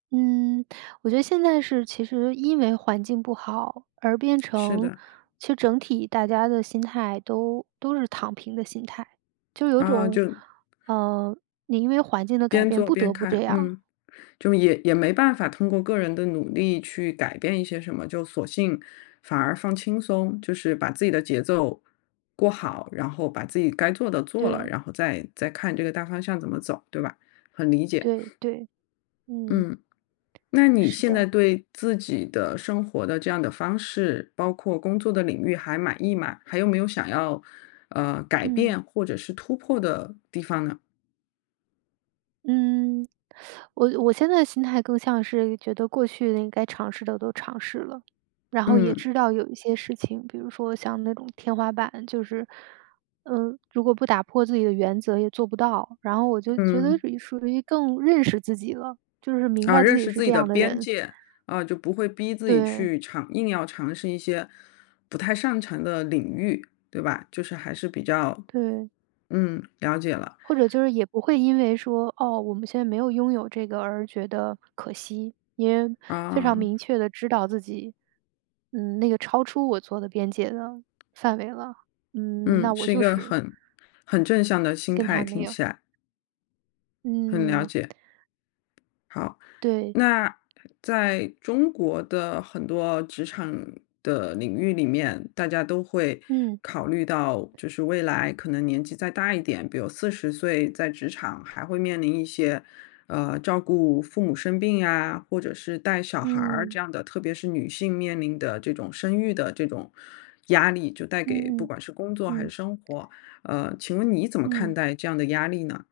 嗯，我觉得现在是其实因为环境不好而变是成的。其实整体大家的心态，都都是躺平的心态。就有啊，种就呃，你因为环境的改边变，做不边得不这看，样。嗯。就也也没办法通过个人的努力去改变一些什么，就索性反而放轻松，就是把自己的节奏过好，然后把自己该做的做了，对。然后再再看这个大方向怎么走，对吧？很理解。对 对，嗯。嗯，那你是现在的。对自己的生活的这样的方式，包括工作的领域还满意吗？还有没有想要，呃，改嗯。变或者是突破的地方呢？嗯。我我现在心态更像是，觉得过去的应该尝试的，都尝试了。然后也嗯。知道有一些事情，比如说像那种天花板，就是，呃，如果不打破自己的原则也做不到。然后我就觉得嗯。于属于更认识自己了，就是明啊，白自认己识是自己这的样的边人。界。啊，就不会逼自己对。去尝硬要尝试一些不太擅长的领域，对吧。就是还是比较对。嗯，了解了。或者就是也不会因为说，哦，我们现在没有拥有这个，而觉得可惜。因为非常啊。明确地知道自己，嗯，那个超出我做的边界了，范围了，嗯，嗯，那我是一就个是很很正向的心跟态，它没听有起来。很了嗯。解。好。对。那，在中国的很多职场的领域里面，大家都会嗯。考虑到，就是未来可能年纪再大一点，比如40岁在职场还会面临一些，呃，照顾父母生病呀，或者是带小孩儿嗯。这样的特别是女性面临的这种生育的这种压力，就带给不嗯管是工作还嗯，是嗯。生活。呃，请问你怎么看嗯。待这样的压力呢？